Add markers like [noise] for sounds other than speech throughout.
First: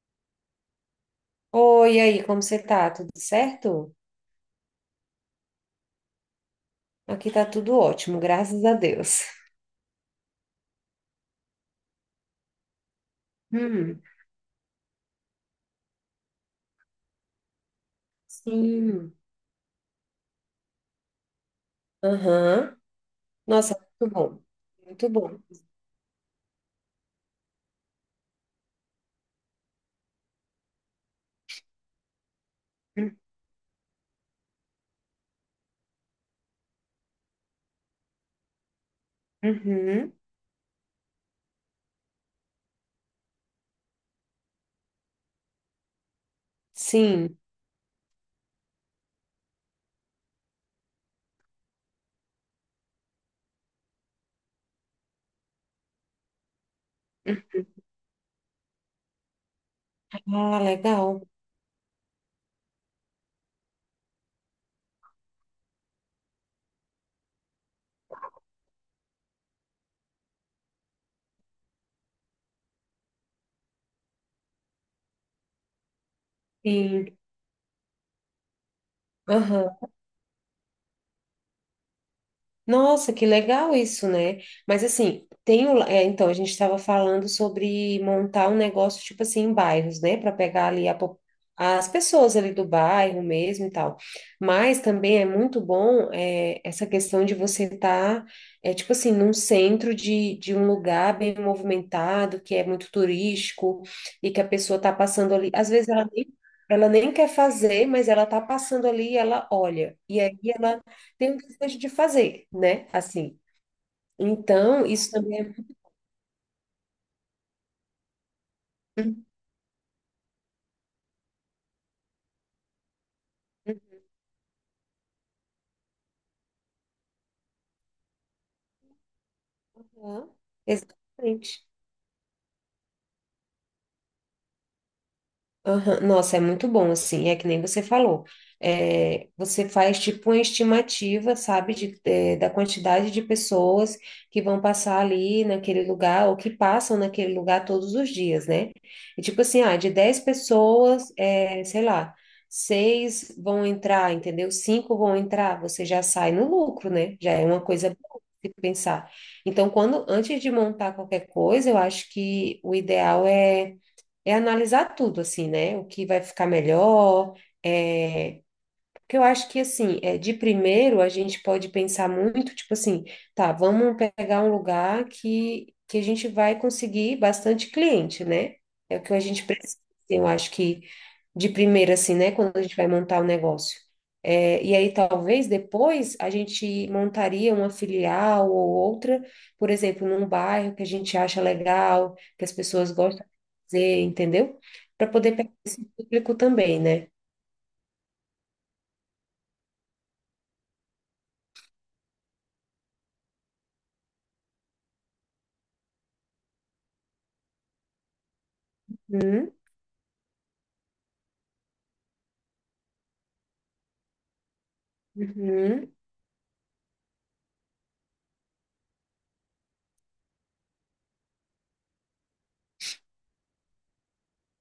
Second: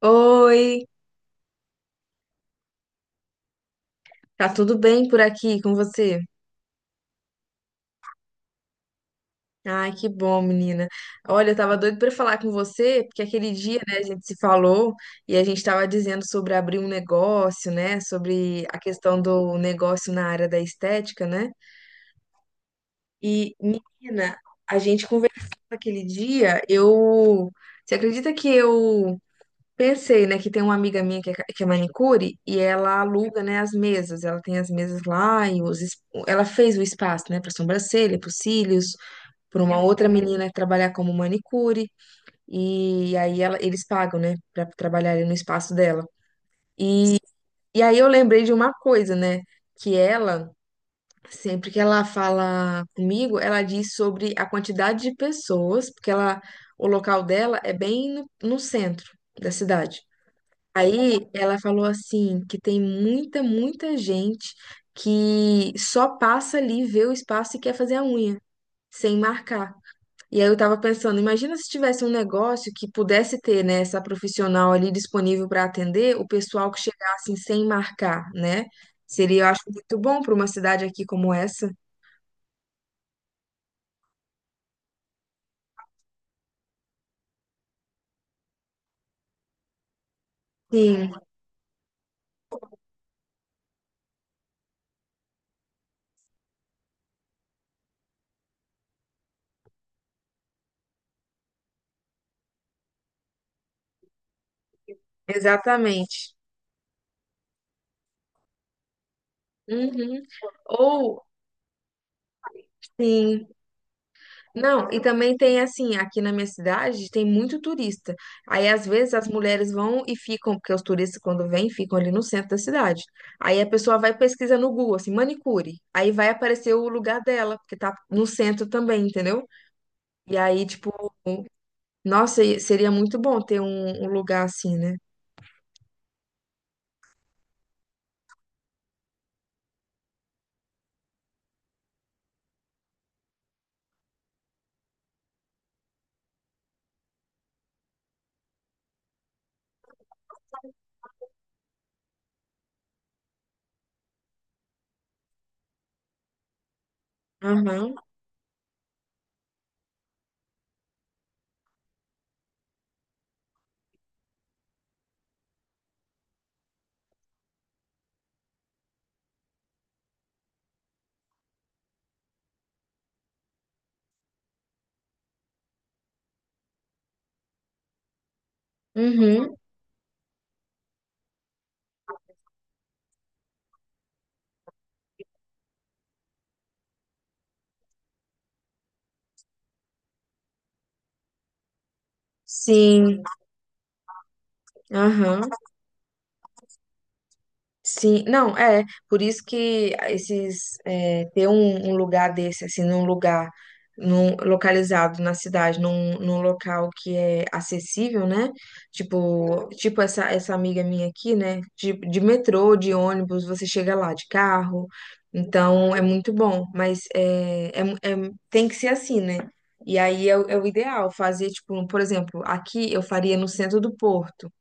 Oi, Oi, e aí, como você tá? Tudo certo? tá tudo bem por aqui com você? Aqui tá tudo ótimo, graças a Deus. Ai, que bom, menina. Olha, eu tava doido pra falar com você, porque aquele dia, né, a Hum, gente se falou e a gente tava dizendo sobre abrir um negócio, né, sobre a sim. questão do negócio na área da estética, né? Aham. E, Nossa, muito menina, bom. a gente Muito bom. conversou aquele dia, Você acredita que eu pensei, né, que tem uma amiga minha que é manicure e ela aluga, né, as mesas. Ela tem as mesas lá e ela fez o espaço, né, para sobrancelha, para cílios, para uma outra Uhum. menina que trabalhar como manicure e aí ela, eles pagam, né, para trabalhar ali no espaço dela. E, Sim. e aí eu lembrei de uma coisa, né, que ela sempre que ela fala comigo, ela diz sobre a quantidade de pessoas, porque ela, o local dela é bem no centro da cidade. Ah, Aí legal. ela falou assim que tem muita, muita gente que só passa ali, vê o espaço e quer fazer a unha, sem marcar. E aí eu tava pensando, imagina se tivesse um negócio que pudesse ter, né, essa profissional ali disponível para atender o pessoal que Sim. chegasse sem marcar, né? Seria, eu acho, Aham. muito bom para uma cidade aqui como essa. Nossa, que legal isso, né? Mas assim, então a gente estava falando sobre montar um negócio tipo assim em bairros, né, para pegar ali Sim, as pessoas ali do bairro mesmo e tal. Mas também é muito bom, essa questão de você estar tipo assim num centro de um lugar bem movimentado, que é muito turístico e que a pessoa está passando ali. Às vezes ela nem, exatamente. ela nem quer fazer, mas ela está passando ali e ela olha. E Uhum. aí ela Ou, tem um desejo de fazer, né? Assim. sim. Então, Não, e isso também também é. tem assim, aqui na minha cidade tem muito turista. Aí às vezes as mulheres vão e ficam, porque os turistas quando vêm ficam ali no centro da cidade. Aí a pessoa vai e pesquisa no Google, assim, manicure. Aí vai aparecer o lugar dela, porque tá no centro também, entendeu? Uhum. E aí, tipo, Exatamente. nossa, e seria muito bom ter um lugar assim, né? Aham, nossa, é muito bom, assim, é que nem você falou. É, você faz tipo uma estimativa, sabe, da quantidade de pessoas que vão passar ali naquele lugar ou que passam naquele lugar todos os dias, né? E tipo assim, ah, de 10 pessoas, sei lá, seis vão entrar, entendeu? Cinco vão entrar, você já sai no lucro, né? Já é uma coisa Aham, boa de pensar. Então, quando antes de montar qualquer coisa, eu acho que o ideal é analisar tudo, assim, né? O que vai ficar melhor, é, porque eu acho que, assim, de primeiro a gente pode pensar muito, tipo assim, tá, vamos pegar um lugar que a gente vai conseguir bastante cliente, né? É o que a gente uhum, precisa, assim, eu acho que de primeiro, assim, né, quando a gente vai montar o negócio. E aí, talvez, depois, a gente montaria uma filial ou outra, por exemplo, num bairro que a gente acha legal, que as pessoas sim, gostam de fazer, entendeu? Para poder aham. pegar esse público também, né? Sim, não, é, por isso que esses, é, ter um lugar desse, assim, num lugar num, localizado na cidade, num, num local que é acessível, né? Uhum, Tipo, tipo essa, essa amiga minha aqui, né? De metrô, de ônibus, você chega lá de carro, uhum. então é muito bom, mas é, é, tem que ser assim, né? E aí é, o é o ideal, fazer, tipo, por exemplo, aqui eu faria no centro do Porto.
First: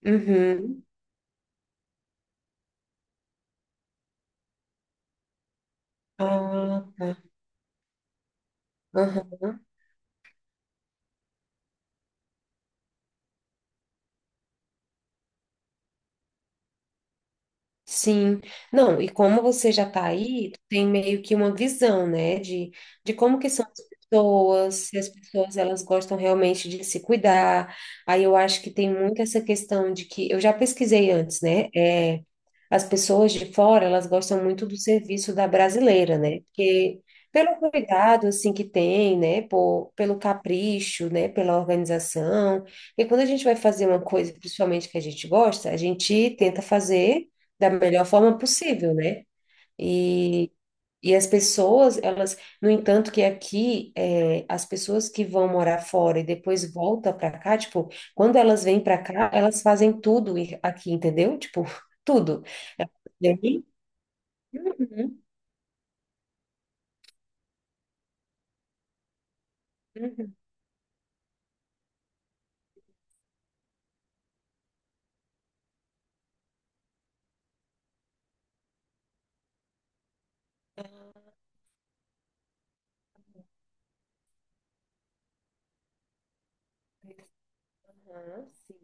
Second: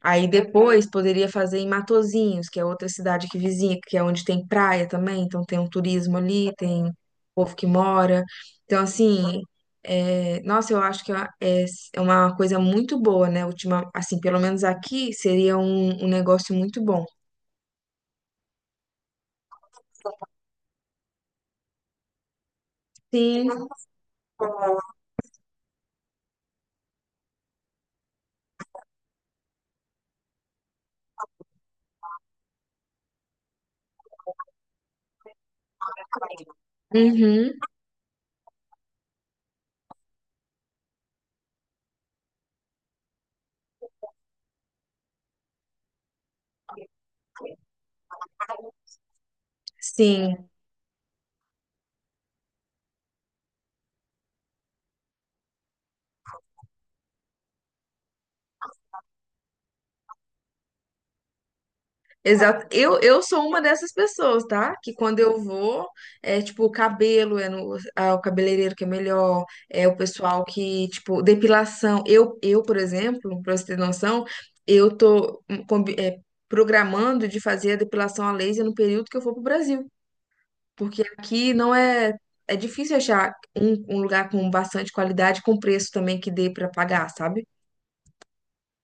Aí Uhum. depois poderia fazer em Matozinhos, que é outra cidade que vizinha, que é onde tem praia também, então tem um turismo ali, Ah, tem tá. povo que mora. Então, assim, Aham. é, nossa, eu acho que é uma coisa muito boa, né? Ultima, assim, pelo menos aqui seria um, um negócio muito bom. Sim. Não, e como você já está aí, tu tem meio que uma visão, né, de como Sim, que são as pessoas, se as pessoas elas gostam realmente de se cuidar. Aí eu acho que tem muito essa questão de que eu já pesquisei antes, né? É, as pessoas de fora, elas gostam muito do serviço da brasileira, né? Porque uhum, pelo cuidado, assim, que tem, né? Pelo capricho, né? Pela organização. E quando a gente vai fazer uma coisa, principalmente que a gente gosta, a gente tenta fazer da melhor forma possível, né? sim. E as pessoas, elas, no entanto, que aqui, as pessoas que vão morar fora e depois volta para cá, tipo, quando elas vêm para cá, elas fazem tudo aqui, entendeu? Tipo, [laughs] tudo. Exato. Elas Eu sou uma vêm- dessas pessoas, tá? Que quando Uhum, eu vou, é tipo, o cabelo é no, ah, o cabeleireiro que é melhor, é o uhum. pessoal que, tipo, depilação. Eu, por exemplo, pra você ter noção, eu tô programando de fazer a depilação a laser no período que eu for pro Brasil, porque aqui não é, é difícil achar um, um lugar com bastante qualidade, com preço também que dê pra pagar, sabe? Aham, sim.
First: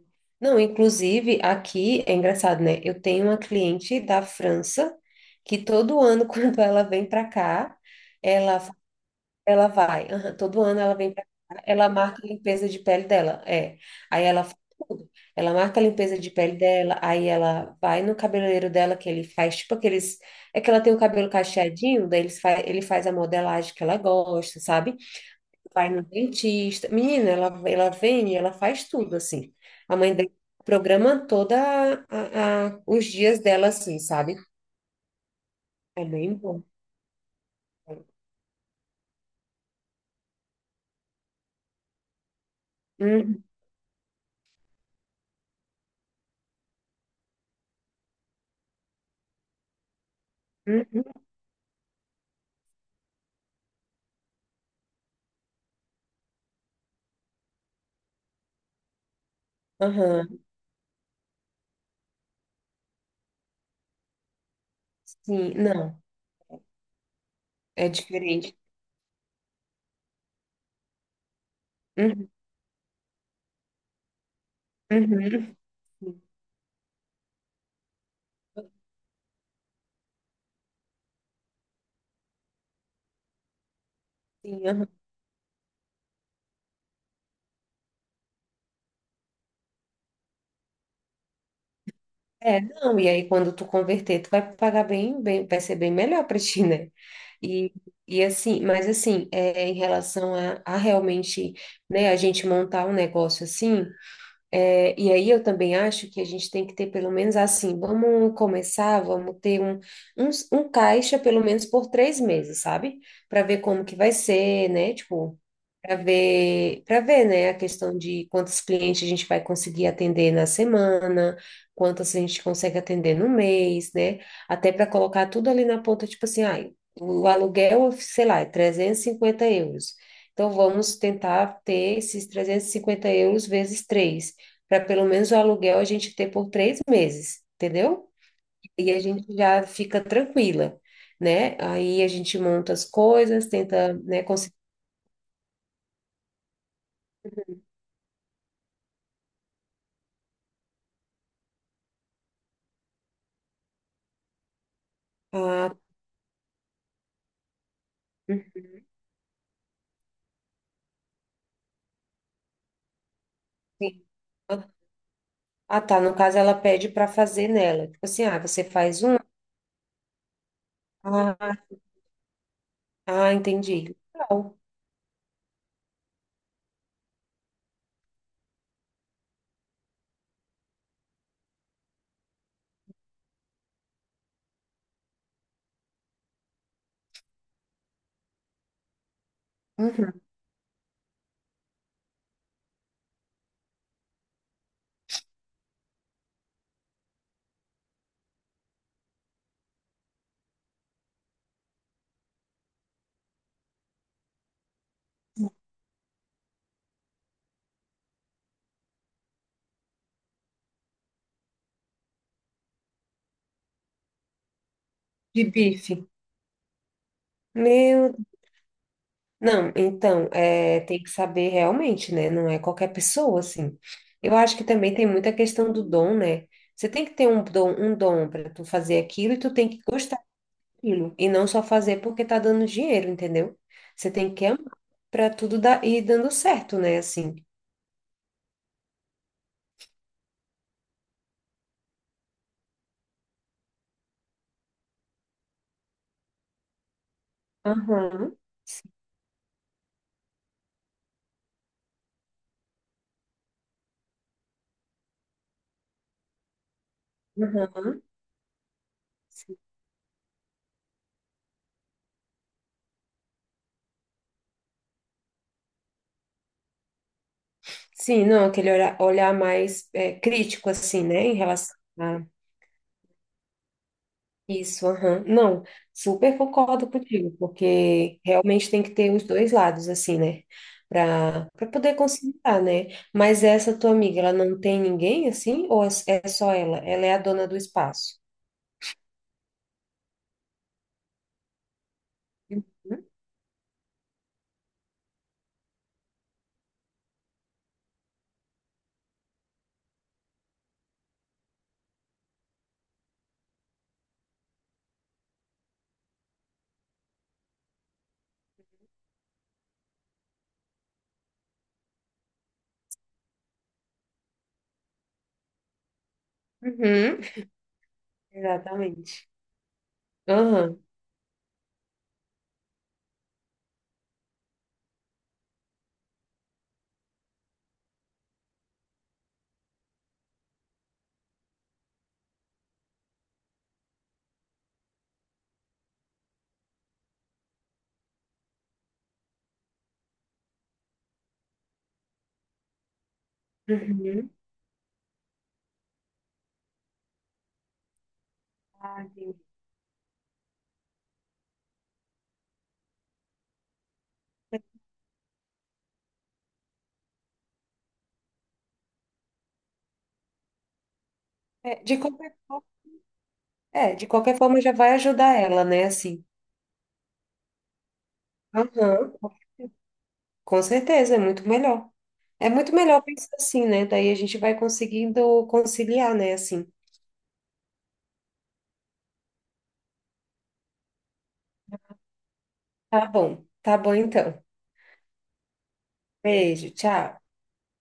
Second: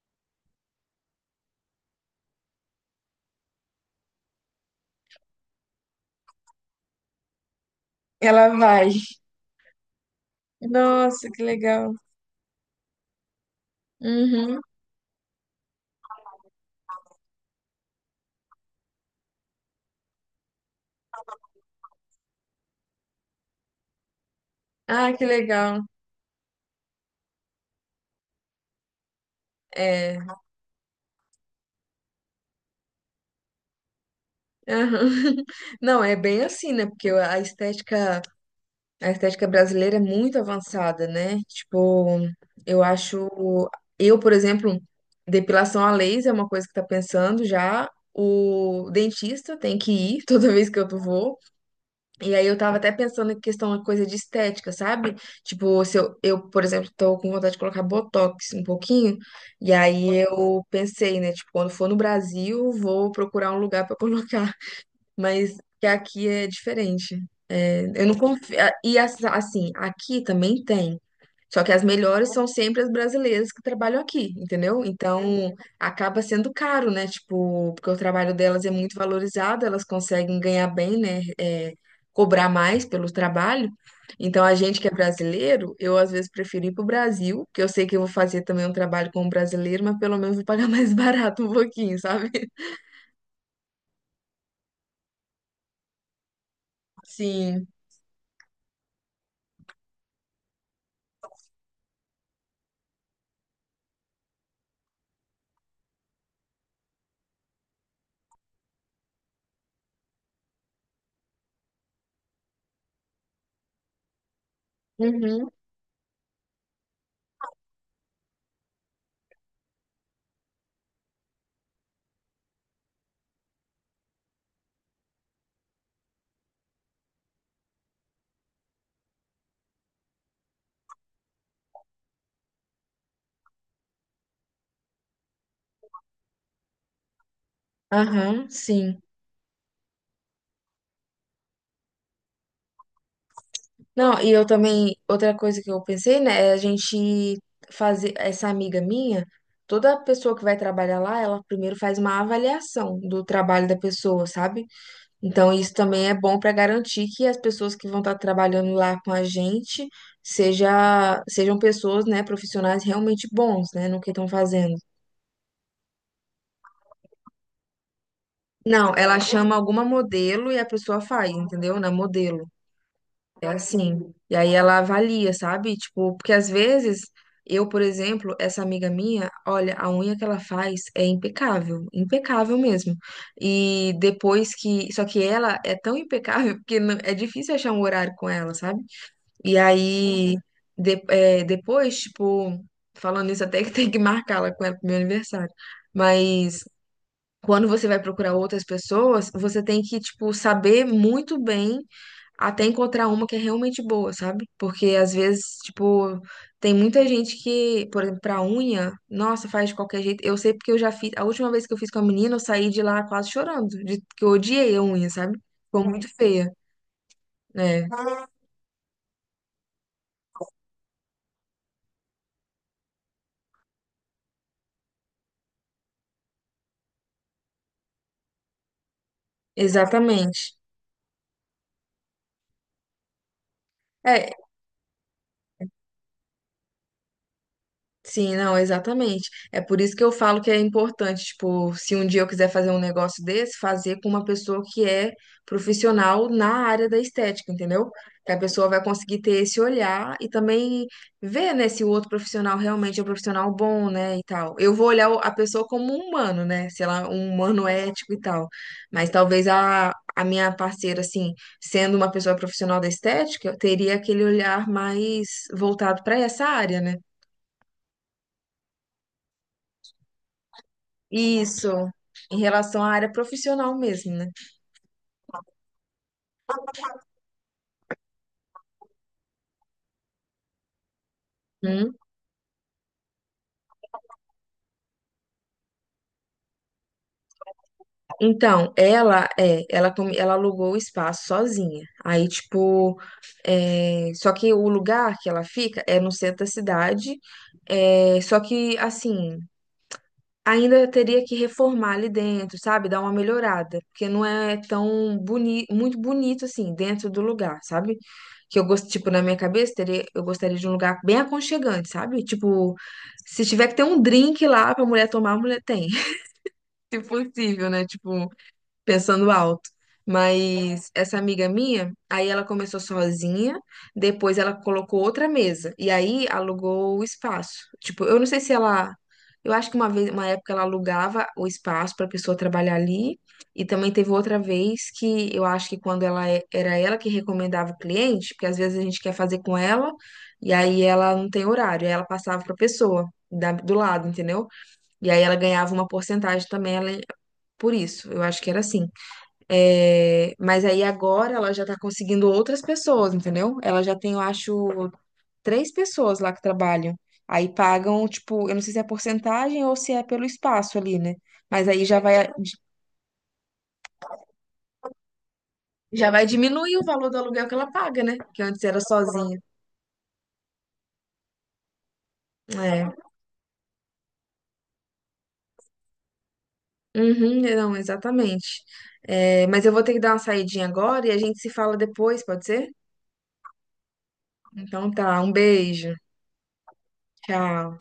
Não, inclusive, aqui é engraçado, né? Eu tenho uma cliente da França que todo ano, [laughs] quando ela vem para cá, Ela ela vai. Ela vai, aham, todo ano ela vem pra Nossa, que cá, ela legal. marca a limpeza de pele dela, é. Aí ela faz Uhum. tudo. Ela marca a limpeza de pele dela, aí ela vai no cabeleireiro dela que ele faz, tipo aqueles, é que ela tem o cabelo cacheadinho, daí ele faz a modelagem que ela gosta, sabe? Ah, que legal. Vai no dentista. Menina, ela vem e ela faz tudo assim. A mãe É. dela programa toda os dias dela assim, sabe? Aham. [laughs] Não, É é bem bem bom. assim, né? Porque a estética brasileira é muito avançada, né? Tipo, eu Uhum, acho, eu, por exemplo, depilação a laser é uma coisa que tá pensando já. O dentista tem que ir [laughs] toda vez que uhum. eu Uhum. vou. E aí eu tava até pensando em questão de coisa de estética, sabe? Tipo, se eu, por exemplo, tô com vontade de colocar botox um pouquinho. E aí Aham, eu pensei, né? Tipo, quando for no Brasil, vou procurar um lugar pra [laughs] colocar, sim, mas que não, aqui é diferente. É, é eu não confio. diferente. Assim, aqui também tem. Só que as Uhum, melhores são sempre as brasileiras que trabalham aqui, entendeu? Então uhum. acaba sendo caro, né? Tipo, porque o trabalho delas é muito valorizado, elas conseguem ganhar bem, né? É, cobrar mais pelo trabalho. Então a Sim, gente que aham. é brasileiro, eu às vezes prefiro ir pro Brasil, que eu sei que eu vou fazer também um trabalho como brasileiro, mas pelo menos vou pagar [laughs] mais barato um pouquinho, sabe? É, não, e aí quando tu converter, tu vai pagar bem, bem, vai ser bem melhor para ti, né? Sim. E, e assim, mas assim, em relação a realmente, né, a gente montar um negócio assim, e aí eu também acho que a gente tem que ter pelo menos assim, vamos começar, vamos ter um caixa pelo menos por 3 meses, sabe? Para ver como que vai ser, né? Tipo, Uhum. para ver, né, a questão de quantos clientes a gente vai conseguir atender na semana, quantos a gente consegue atender no mês, né? Até para colocar tudo ali na ponta, tipo assim, ah, o aluguel, sei lá, é 350 euros. Então vamos tentar ter esses 350 euros vezes três, para pelo menos o aluguel a gente ter por 3 meses, entendeu? Aham, E sim. a gente já fica tranquila. Né? Aí a gente monta as coisas, tenta, Não, né, e eu conseguir também, outra coisa que eu pensei, né, é a gente fazer, essa amiga minha, toda pessoa que vai trabalhar lá, ela primeiro faz uma avaliação do trabalho da pessoa, sabe? Então, a. isso também é bom para garantir que as pessoas que vão estar trabalhando lá com a gente sejam pessoas, né, profissionais realmente bons, né, no Sim. que estão fazendo. Ah, tá. No caso, ela pede para fazer nela. Tipo assim, ah, você Não, faz um. ela chama alguma modelo e a pessoa faz, Ah, entendeu? Na modelo. ah, É entendi. assim. E aí Legal. ela avalia, sabe? Tipo, porque às vezes eu, por exemplo, essa amiga minha, olha, a unha que ela faz é impecável, impecável mesmo. E depois que, só que ela é tão impecável [laughs] que é difícil achar um horário com ela, sabe? E Uhum. aí depois, tipo, falando isso até que [laughs] tem que marcar ela com ela pro meu aniversário. Mas quando você vai procurar outras pessoas, você tem que, tipo, saber muito bem até encontrar uma que é realmente boa, sabe? Porque às vezes, tipo, tem muita gente que, por exemplo, pra unha, nossa, faz de qualquer jeito. Eu sei porque eu já fiz, a última vez que eu fiz com a menina, eu saí de lá quase chorando, de que eu odiei a unha, sabe? De Ficou bife. muito feia, né? Meu. Não, então, é, tem que saber realmente, né? Não é qualquer pessoa, assim. Eu acho que também tem muita questão do dom, né? Você tem que ter um dom para tu fazer aquilo e tu tem que gostar Exatamente. daquilo. E não só fazer porque tá dando dinheiro, entendeu? Você É. tem que amar para tudo dar, ir dando certo, né? Assim. Sim, não, exatamente. É por isso que eu falo que é importante, tipo, se um dia eu quiser fazer um negócio desse, fazer com uma pessoa que é profissional na área da estética, entendeu? Que Aham. a pessoa vai Sim. conseguir ter esse olhar e também ver, né, se o outro profissional realmente é um profissional bom, né, e tal. Eu vou olhar a pessoa como um humano, né, sei lá, um humano Aham. ético e tal. Mas talvez a minha parceira, assim, sendo uma pessoa profissional da estética, eu teria aquele olhar mais voltado para essa área, né? Sim, não, aquele olhar, olhar mais crítico, assim, né, em Isso, relação a em relação à área profissional mesmo, né? isso, aham. Não, super concordo contigo, porque realmente tem que ter os dois lados, assim, né, para Hum. poder conciliar, né? Mas essa tua amiga, ela não tem ninguém, assim, ou é só ela? Ela é a dona do espaço? Então, ela é, ela, come- ela alugou o espaço sozinha. Aí, tipo, é, só que o lugar que ela fica é no centro da cidade. É, só que, assim, ainda teria que reformar ali dentro, sabe? Dar uma melhorada, porque não é tão boni muito bonito assim dentro do lugar, sabe? Que eu gosto, tipo, na minha cabeça, teria, eu gostaria de um lugar bem aconchegante, sabe? Tipo, se tiver que ter um drink lá pra mulher tomar, a mulher tem, [laughs] se Uhum, possível, né? Tipo, exatamente. pensando alto. Aham. Mas essa amiga minha, aí ela começou sozinha, depois ela colocou outra mesa e aí alugou o espaço. Tipo, eu não sei se ela, eu acho que uma vez, uma época ela alugava o espaço para pessoa trabalhar ali, e também teve outra vez que eu acho que quando era ela que recomendava o cliente, porque às vezes a gente quer fazer com ela e aí ela não tem horário, aí ela passava para pessoa do lado, Uhum. entendeu? E aí ela ganhava uma porcentagem também ela, por isso. Eu acho que era assim. Ah, entendi. É, mas aí agora ela já tá conseguindo outras pessoas, entendeu? Ela já tem, eu acho, três pessoas lá que trabalham. Aí pagam, tipo, eu não sei se é porcentagem ou se é pelo espaço ali, né? Mas É, aí de qualquer forma, de qualquer forma já vai ajudar ela, né, já vai assim. diminuir o valor do aluguel que ela paga, né? Que antes era Aham. sozinha. Com certeza, é muito melhor. É muito É. melhor pensar assim, né? Daí a gente vai conseguindo conciliar, né? Assim. Uhum, não, exatamente. É, mas eu vou ter que dar uma saidinha agora e a gente se fala depois, pode ser? Tá bom então. Então tá, um beijo. Beijo, tchau. Tchau.